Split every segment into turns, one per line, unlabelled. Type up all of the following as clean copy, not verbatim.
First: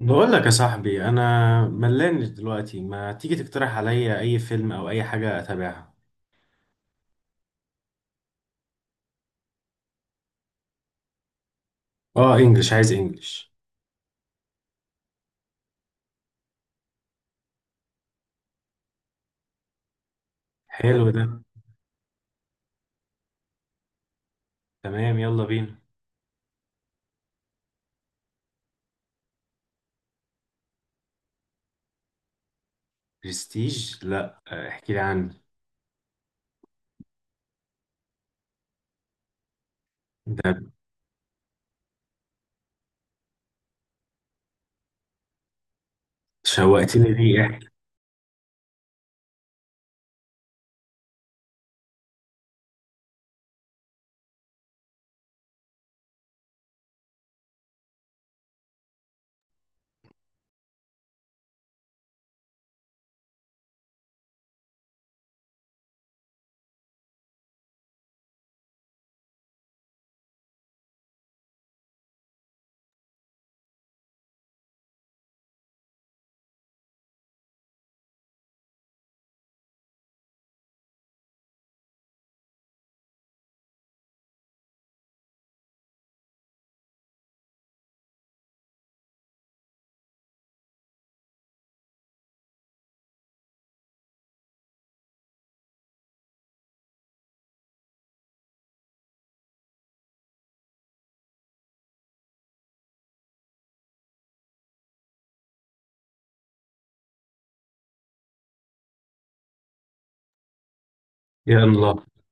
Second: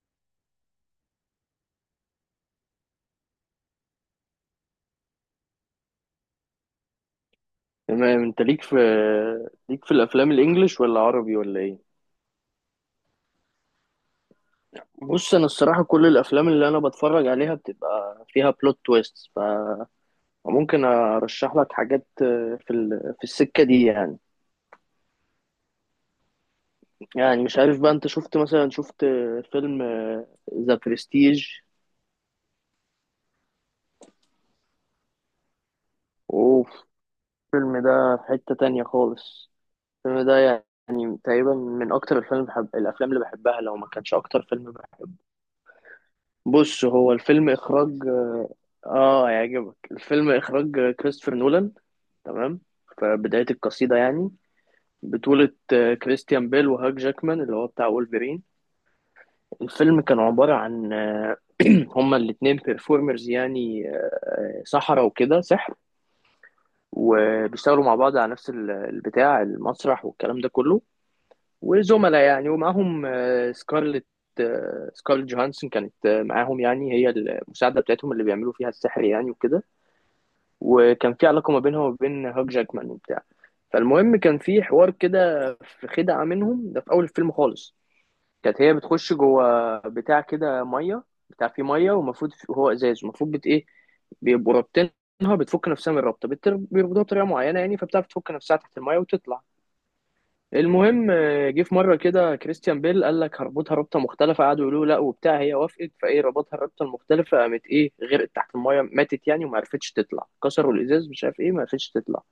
بقول لك يا صاحبي، انا ملان دلوقتي. ما تيجي تقترح عليا اي فيلم او اي حاجه اتابعها؟
تمام، انت ليك في الافلام الانجليش ولا عربي ولا ايه؟
اه، انجلش. عايز انجلش.
بص، انا الصراحه كل الافلام اللي انا بتفرج عليها بتبقى فيها بلوت تويست، فممكن
حلو ده.
ارشح لك حاجات في السكه دي يعني.
تمام، يلا بينا.
يعني مش عارف بقى، انت شفت مثلا، فيلم ذا برستيج؟
برستيج؟ لا. احكي لي عنه.
اوف، الفيلم ده في حته تانية خالص. الفيلم ده
ده،
يعني تقريبا من اكتر الافلام اللي بحبها، لو ما كانش اكتر فيلم. بص، هو
شوقتني. ليه؟
الفيلم
احكي.
اخراج، اه هيعجبك، الفيلم اخراج كريستوفر نولان. تمام، في بداية القصيدة يعني، بطولة كريستيان بيل وهاك جاكمان اللي هو بتاع وولفرين. الفيلم كان عبارة عن هما الاتنين بيرفورمرز يعني، سحرة وكده، سحر، وبيشتغلوا مع بعض على نفس البتاع، المسرح والكلام ده كله، وزملاء يعني. ومعاهم سكارلت جوهانسون كانت معاهم، يعني هي المساعدة بتاعتهم اللي بيعملوا فيها السحر يعني وكده. وكان في علاقة ما بينها وبين هاك جاكمان وبتاع. فالمهم، كان في حوار كده، في خدعة منهم، ده في أول الفيلم خالص. كانت هي بتخش جوه بتاع كده مية، بتاع فيه مية، ومفروض هو إزاز، المفروض بت إيه، بيبقوا رابطينها، بتفك نفسها من الرابطة، بيربطوها بطريقة معينة يعني، فبتعرف تفك نفسها تحت المية وتطلع. المهم جه في مره كده كريستيان بيل قال لك هربطها ربطه مختلفه، قعدوا يقولوا له لا وبتاع، هي وافقت، فايه، ربطها الربطه المختلفه، قامت ايه، غرقت تحت المايه، ماتت يعني وما عرفتش تطلع، كسروا الازاز مش عارف ايه، ما عرفتش
يلا.
تطلع.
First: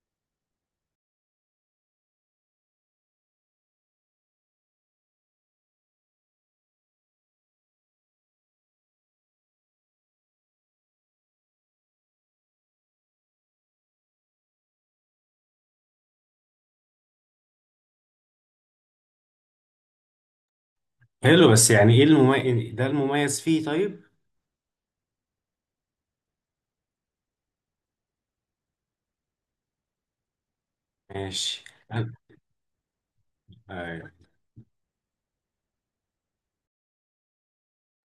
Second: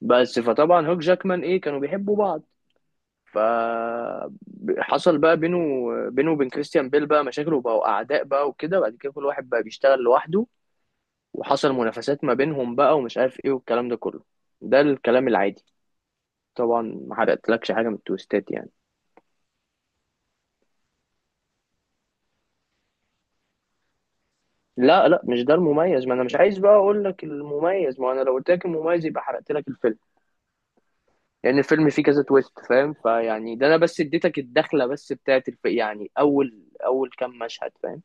بس فطبعا هوك جاكمان ايه، كانوا بيحبوا بعض. ف حصل بقى بينه وبين كريستيان بيل بقى مشاكل، وبقوا اعداء بقى وكده، بعد كده كل واحد بقى بيشتغل لوحده، وحصل منافسات ما بينهم بقى ومش عارف ايه والكلام ده كله. ده الكلام العادي طبعا، ما حرقتلكش حاجه من التويستات يعني.
حلو، بس يعني ايه المميز؟ ده المميز فيه طيب؟
لا لا، مش ده المميز. ما انا مش عايز بقى اقول لك المميز، ما انا لو قلت لك المميز يبقى حرقت لك الفيلم. لان
ماشي.
الفيلم فيه
أنا-
كذا تويست، فاهم؟ فيعني ده انا
آه،
بس اديتك الدخله بس بتاعت يعني اول، كام مشهد، فاهم؟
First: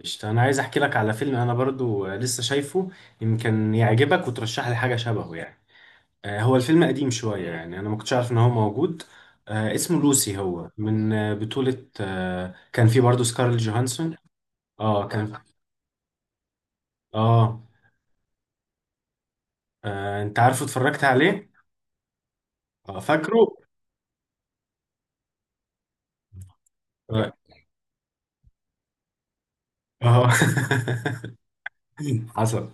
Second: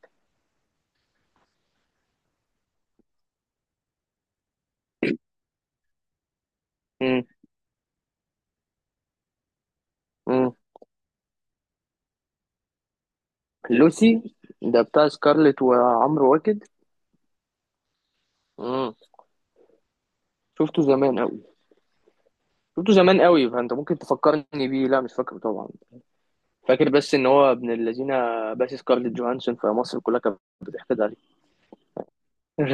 قشطة. انا عايز احكي لك على فيلم انا برضو لسه شايفه. يمكن يعجبك وترشح لي حاجه شبهه يعني. هو الفيلم قديم
امم
شوية، يعني أنا ما كنتش عارف إن هو موجود. اسمه لوسي.
امم
هو من بطولة كان فيه برضه سكارل جوهانسون.
لوسي. ده
اه،
بتاع
كان.
سكارلت وعمرو واكد.
اه.
امم،
أنت عارفه
شفته
اتفرجت
زمان قوي.
عليه؟
شفته
اه،
زمان
فاكره؟
قوي فانت ممكن تفكرني بيه، لا مش فاكره طبعا. فاكر بس ان
اه.
هو ابن الذين، بس سكارلت جوهانسون في مصر كلها
آه.
كانت بتحقد عليه.
حصل.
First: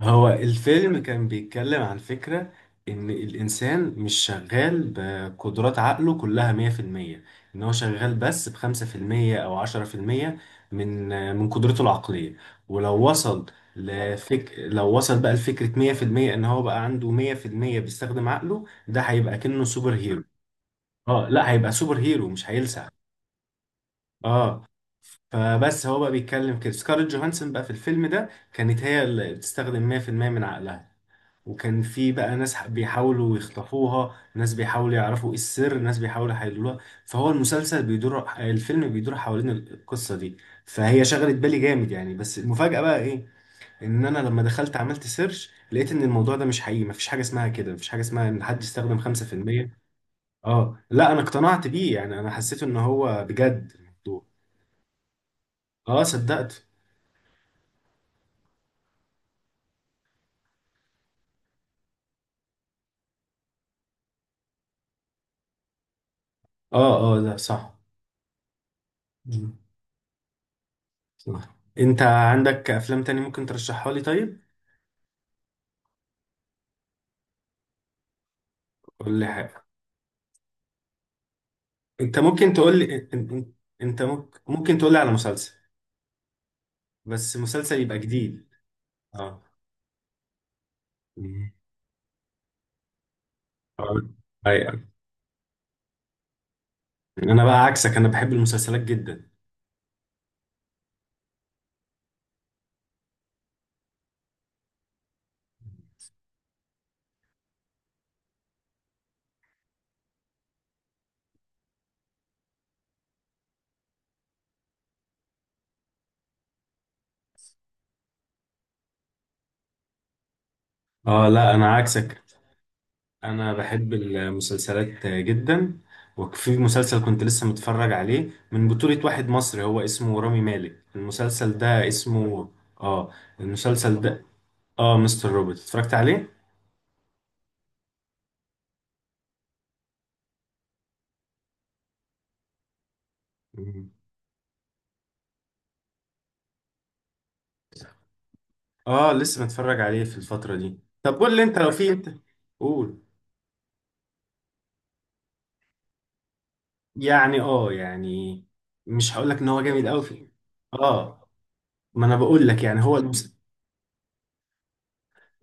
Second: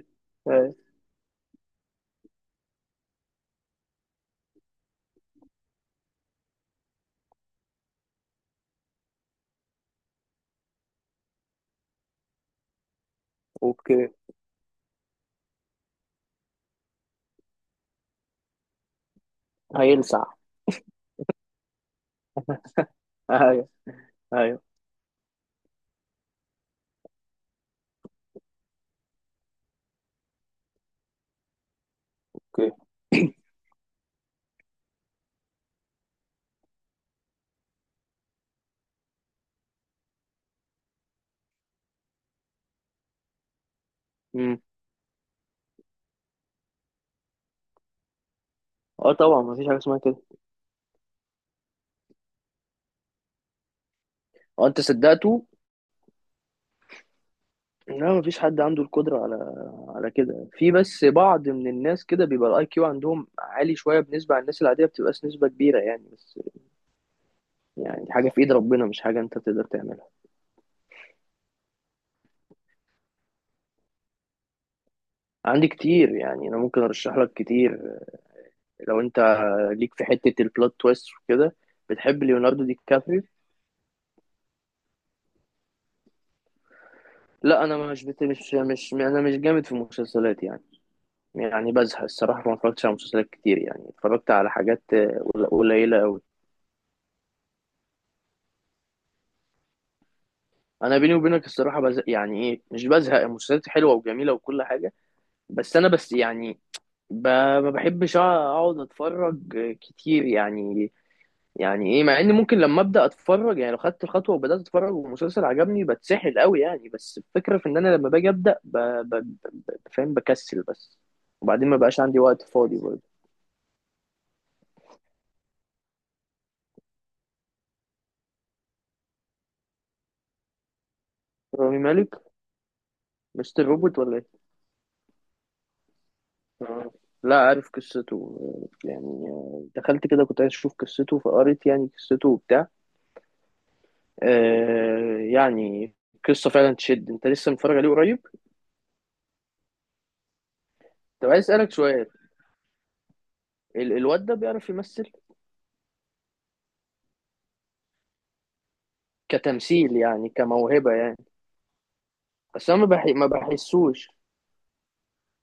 هو الفيلم كان بيتكلم عن فكرة، إن الإنسان مش شغال بقدرات عقله كلها 100%. إن هو شغال بس بخمسة في المية أو عشرة في المية، من من قدرته العقلية. ولو وصل
اوكي.
لو وصل بقى لفكرة 100%، إن هو بقى عنده 100% بيستخدم عقله، ده هيبقى كأنه سوبر هيرو.
هيلسع.
اه، لا، هيبقى سوبر هيرو، مش هيلسع.
ايوه. ايوه.
اه. فبس هو بقى بيتكلم كده. سكارلت جوهانسون بقى في الفيلم ده كانت هي اللي بتستخدم 100% من عقلها. وكان في بقى ناس
اوكي.
بيحاولوا يخطفوها، ناس بيحاولوا يعرفوا إيه السر، ناس بيحاولوا يحللوها. فهو المسلسل بيدور الفيلم بيدور حوالين القصة دي. فهي شغلت بالي جامد، يعني. بس المفاجأة بقى ايه؟ ان انا لما
امم.
دخلت عملت سيرش، لقيت ان الموضوع ده مش حقيقي. مفيش حاجة اسمها كده. مفيش حاجة اسمها ان حد يستخدم
اه طبعا، مفيش
5%.
حاجه اسمها كده.
اه، لا انا اقتنعت بيه يعني. انا حسيت ان هو بجد الموضوع.
هو انت صدقته؟
اه، صدقت.
لا مفيش حد عنده القدره على، على كده. في بس بعض من الناس كده بيبقى الاي كيو عندهم عالي شويه بالنسبه عن الناس العاديه، بتبقاش نسبه كبيره يعني بس.
اه، اه، ده صح.
يعني حاجه في ايد ربنا، مش حاجه انت
مم.
تقدر تعملها.
صح. انت عندك افلام تاني ممكن ترشحها لي طيب؟
عندي كتير يعني، انا ممكن ارشح لك كتير. لو انت
ولا
ليك في حته البلوت تويست وكده.
انت
بتحب
ممكن
ليوناردو
تقول
دي
لي
كابريو؟
انت ممكن تقول لي على مسلسل. بس
لا انا
مسلسل يبقى
مش بت...
جديد.
مش مش انا مش
اه.
جامد في المسلسلات يعني.
مم.
يعني بزهق الصراحة، ما اتفرجتش على مسلسلات كتير يعني.
اه.
اتفرجت على حاجات
ايوه.
قليلة أوي.
انا بقى عكسك، انا بحب المسلسلات جدا.
أنا بيني وبينك الصراحة بزهق. يعني إيه، مش بزهق، المسلسلات حلوة وجميلة وكل حاجة، بس أنا بس يعني، ب... ما بحبش أقعد أتفرج كتير يعني. يعني إيه، مع إن ممكن لما أبدأ أتفرج، يعني لو خدت الخطوة وبدأت أتفرج والمسلسل عجبني بتسحل أوي يعني، بس الفكرة في إن أنا لما باجي أبدأ فاهم، بكسل بس.
اه، لا
وبعدين
انا
ما بقاش عندي
عكسك.
وقت فاضي برضه.
انا بحب المسلسلات جدا. وفي مسلسل كنت لسه متفرج عليه، من بطولة واحد مصري هو اسمه رامي مالك. المسلسل
رامي
ده
مالك،
اسمه... اه،
مستر روبوت
المسلسل
ولا
ده.
إيه؟
اه، مستر روبوت. اتفرجت عليه.
آه. لا عارف قصته يعني، دخلت كده كنت عايز اشوف قصته فقريت يعني قصته وبتاع.
مم.
آه يعني قصة فعلا تشد. انت لسه متفرج عليه قريب؟
اه، لسه متفرج عليه في الفترة دي. طب
طب
قول لي
عايز
انت، لو
اسألك
في
سؤال،
انت... قول.
الواد ده بيعرف يمثل؟
يعني يعني، مش هقول لك ان هو جامد
كتمثيل
قوي فيه.
يعني، كموهبة يعني؟
اه، ما انا بقول لك
بس انا
يعني، هو
ما بحسوش.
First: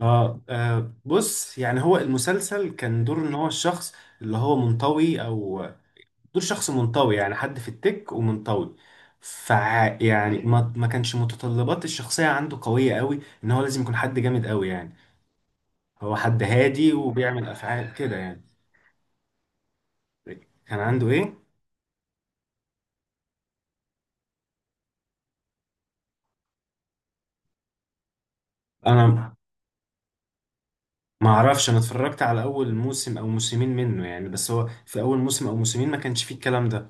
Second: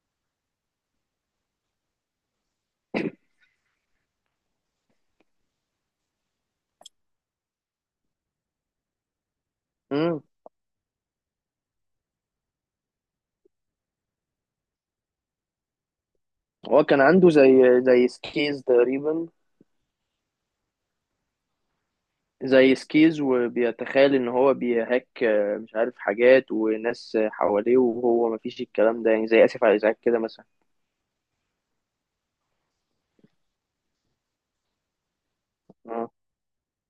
بص، يعني هو المسلسل كان دور ان هو الشخص اللي هو منطوي او... دور شخص منطوي، يعني حد في التك ومنطوي.
مم.
يعني ما كانش متطلبات الشخصية عنده قوية قوي ان هو لازم يكون حد جامد قوي يعني. هو حد
هو
هادي
كان عنده
وبيعمل
زي،
افعال كده يعني.
سكيز تقريبا.
كان عنده ايه؟
زي سكيز وبيتخيل ان هو بيهاك، مش عارف حاجات وناس حواليه، وهو ما فيش الكلام ده يعني،
انا
زي اسف على الازعاج كده مثلا.
ما اعرفش. انا اتفرجت على اول موسم او موسمين منه يعني. بس هو في اول موسم او موسمين ما كانش فيه الكلام ده.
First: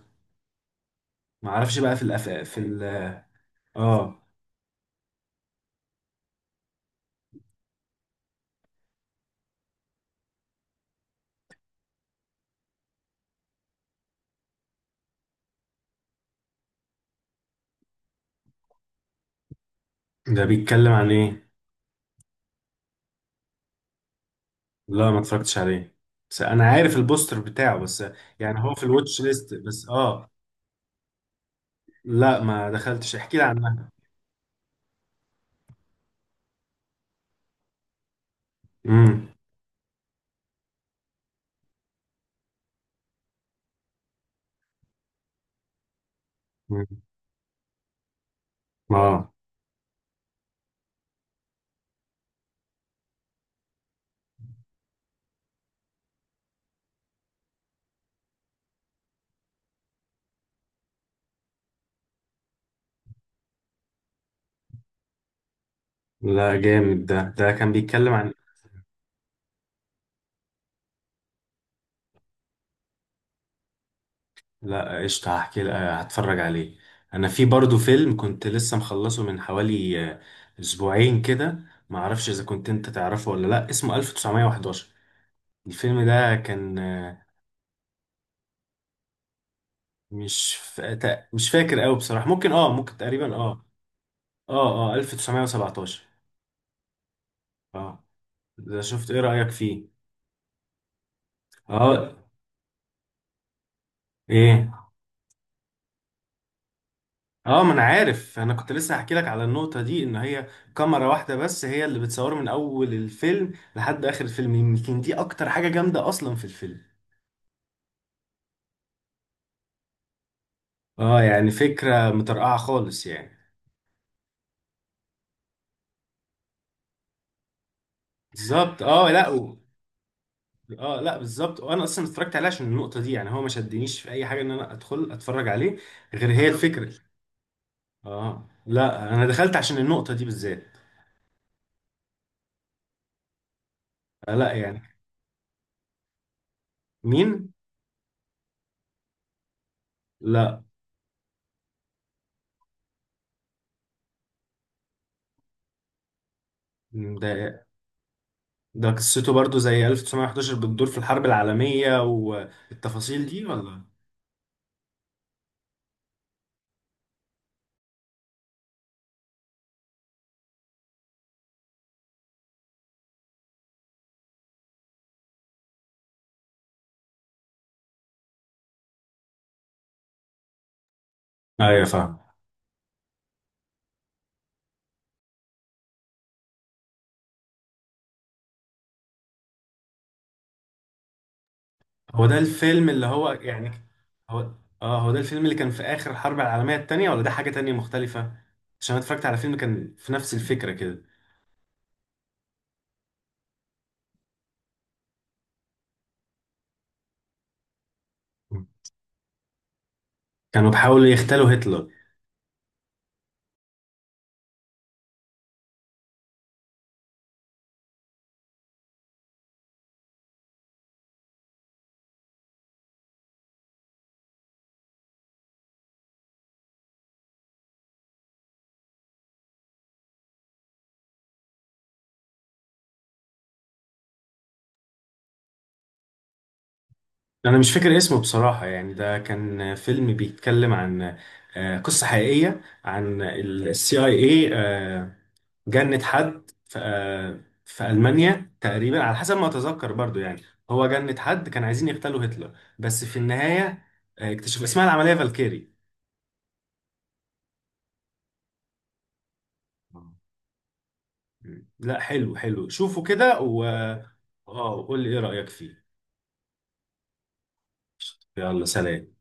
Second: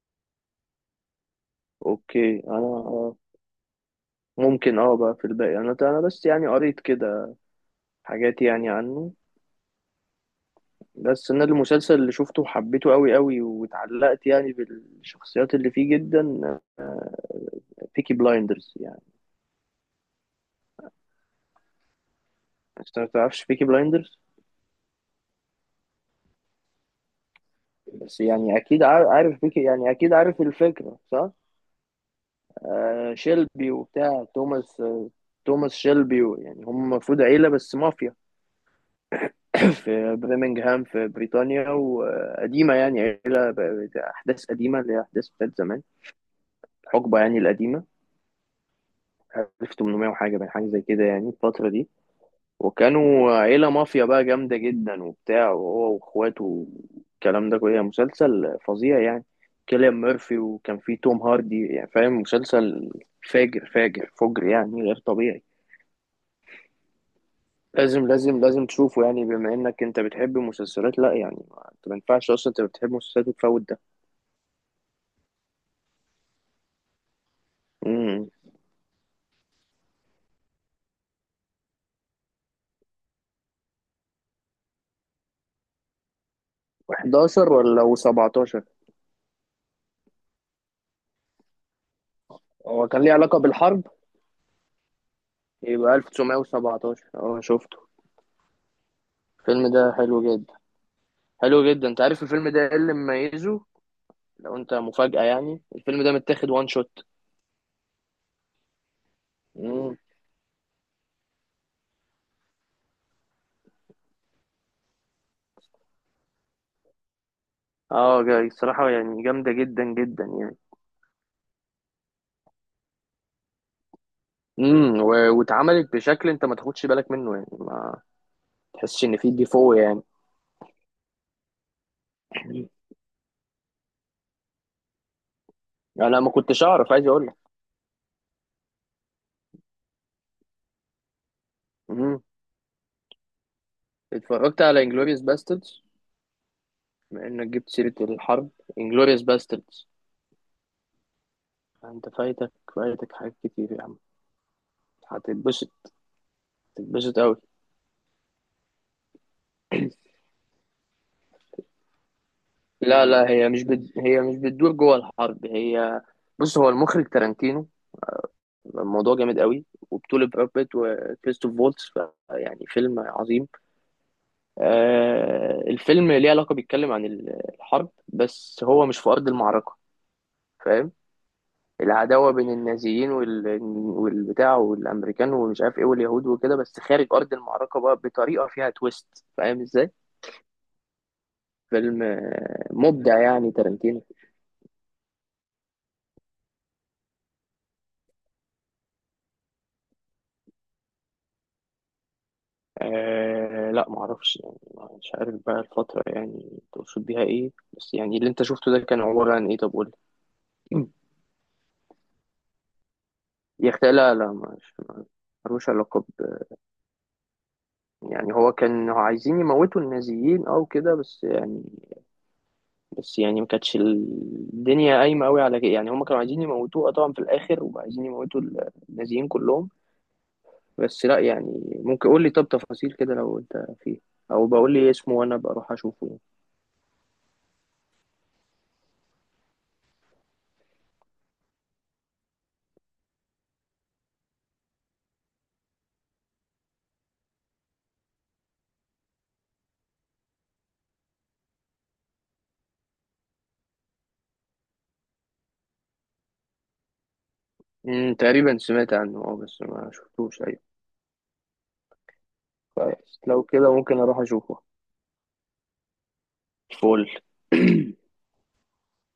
ما اعرفش بقى في الأف...
اوكي
في
انا،
ال... اه.
ممكن اه بقى في الباقي. انا بس يعني قريت كده حاجات يعني عنه. بس انا المسلسل اللي شفته وحبيته قوي قوي واتعلقت يعني بالشخصيات اللي فيه جدا، بيكي بلايندرز يعني.
ده بيتكلم عن ايه؟
انت ما تعرفش بيكي بلايندرز؟
لا، ما اتفرجتش عليه. بس انا عارف البوستر بتاعه بس.
بس يعني
يعني هو في
اكيد
الواتش
عارف
ليست
بيكي
بس.
يعني، اكيد
اه.
عارف الفكرة صح؟
لا، ما
آه
دخلتش. احكي لي
شيلبي
عنها.
وبتاع، توماس توماس شيلبي يعني. هم المفروض عيلة بس مافيا
امم.
في برمنغهام في بريطانيا، وقديمة يعني، عيلة أحداث قديمة، اللي هي أحداث بتاعت زمان،
أمم.
الحقبة يعني القديمة،
اه،
1800 وحاجة، بين حاجة زي كده يعني الفترة دي. وكانوا عيلة مافيا بقى جامدة جدا وبتاع، وهو وإخواته والكلام ده كله. مسلسل فظيع يعني، كيليان ميرفي وكان فيه توم هاردي، يعني فاهم، مسلسل فاجر فاجر فجر يعني، غير طبيعي.
لا جامد. ده كان
لازم
بيتكلم عن...
لازم لازم تشوفه يعني، بما انك انت بتحب المسلسلات. لا يعني، انت ما ينفعش اصلا انت بتحب المسلسلات وتفوت ده.
لا قشطة. هتفرج عليه. انا في برضو فيلم
امم.
كنت لسه مخلصه من حوالي اسبوعين كده. معرفش اذا كنت انت تعرفه ولا لا. اسمه 1911. الفيلم ده كان
11 ولا و17؟
مش فا... تا- مش فاكر قوي بصراحة. ممكن، اه،
هو
ممكن.
كان ليه
تقريبا،
علاقة
اه.
بالحرب؟
اه، اه.
يبقى
1917.
1917، اه شفته.
اه. ده شفت؟ ايه رأيك
الفيلم
فيه؟
ده حلو جدا. حلو جدا، انت
اه.
عارف الفيلم ده ايه اللي مميزه؟ لو انت،
ايه؟
مفاجأة يعني، الفيلم ده متاخد وان شوت.
اه، ما انا عارف. انا كنت لسه هحكي لك على النقطة
امم،
دي، ان هي كاميرا واحدة بس هي اللي بتصوره من اول الفيلم لحد اخر الفيلم. يمكن دي اكتر حاجة جامدة اصلا في الفيلم.
اه جاي الصراحة، يعني جامدة جدا جدا يعني.
اه، يعني فكرة مترقعة خالص يعني.
امم، واتعملت بشكل انت ما تاخدش بالك منه يعني، ما
بالظبط.
تحسش
اه،
ان
لا
في
و...
ديفو يعني.
اه، لا بالظبط. وانا اصلا اتفرجت عليه عشان النقطة دي. يعني هو ما شدنيش في اي حاجة ان انا ادخل اتفرج عليه،
انا ما
غير هي
كنتش
الفكرة.
اعرف، عايز اقول لك.
اه، لا انا دخلت عشان النقطة دي بالذات.
امم.
لا
اتفرجت على
يعني.
انجلوريوس باستردز؟ بما
مين؟
انك جبت سيرة الحرب، انجلوريوس باستردز.
لا،
انت فايتك، حاجات كتير يا عم، هتتبسط، تتبسط قوي.
ده ده قصته برضو زي 1911، بتدور في الحرب العالمية
لا
والتفاصيل
لا،
دي، ولا؟
هي مش بتدور جوه الحرب. هي، بص، هو المخرج تارانتينو. الموضوع جامد قوي، وبطولة براد بيت وكريستوف فولتس، يعني فيلم عظيم. آه الفيلم ليه علاقة، بيتكلم عن الحرب، بس هو مش في أرض المعركة، فاهم؟
ايوه، فاهم.
العداوة بين النازيين والبتاع والأمريكان ومش عارف إيه واليهود وكده، بس خارج أرض المعركة بقى، بطريقة فيها تويست، فاهم إزاي؟ فيلم
هو ده الفيلم اللي
مبدع
هو
يعني
يعني...
تارنتينو.
هو... اه، هو ده الفيلم اللي كان في آخر الحرب العالمية التانية، ولا ده حاجة تانية مختلفة؟ عشان أنا اتفرجت على فيلم كان في نفس الفكرة كده.
آه لا معرفش يعني، مش عارف بقى الفترة يعني تقصد بيها ايه، بس يعني اللي انت شفته ده كان عبارة عن ايه؟ طب قول
كانوا
لي.
بيحاولوا يغتالوا هتلر.
يا اختي لا لا، مش، ملوش علاقة ب... يعني هو كان عايزين يموتوا النازيين او كده، بس يعني، بس يعني ما كانتش الدنيا قايمة قوي على كده يعني، هم كانوا عايزين يموتوه طبعا في الاخر، وعايزين يموتوا النازيين كلهم، بس. لا يعني، ممكن قول لي طب تفاصيل كده لو انت فيه، او بقول لي إيه اسمه وانا بروح اشوفه يعني.
أنا مش فاكر اسمه بصراحة يعني. ده كان فيلم بيتكلم عن قصة حقيقية عن السي اي اي. جند حد في ألمانيا تقريبا على حسب ما أتذكر برضو يعني. هو جند حد كان عايزين يغتالوا هتلر، بس في النهاية اكتشف. اسمها العملية فالكيري.
مم، تقريبا سمعت عنه اه بس ما شفتوش. ايوه
لا، حلو حلو. شوفوا
بس
كده
لو
و...
كده ممكن اروح اشوفه.
اه، قول لي ايه رأيك فيه.
فول.
يلا، سلام.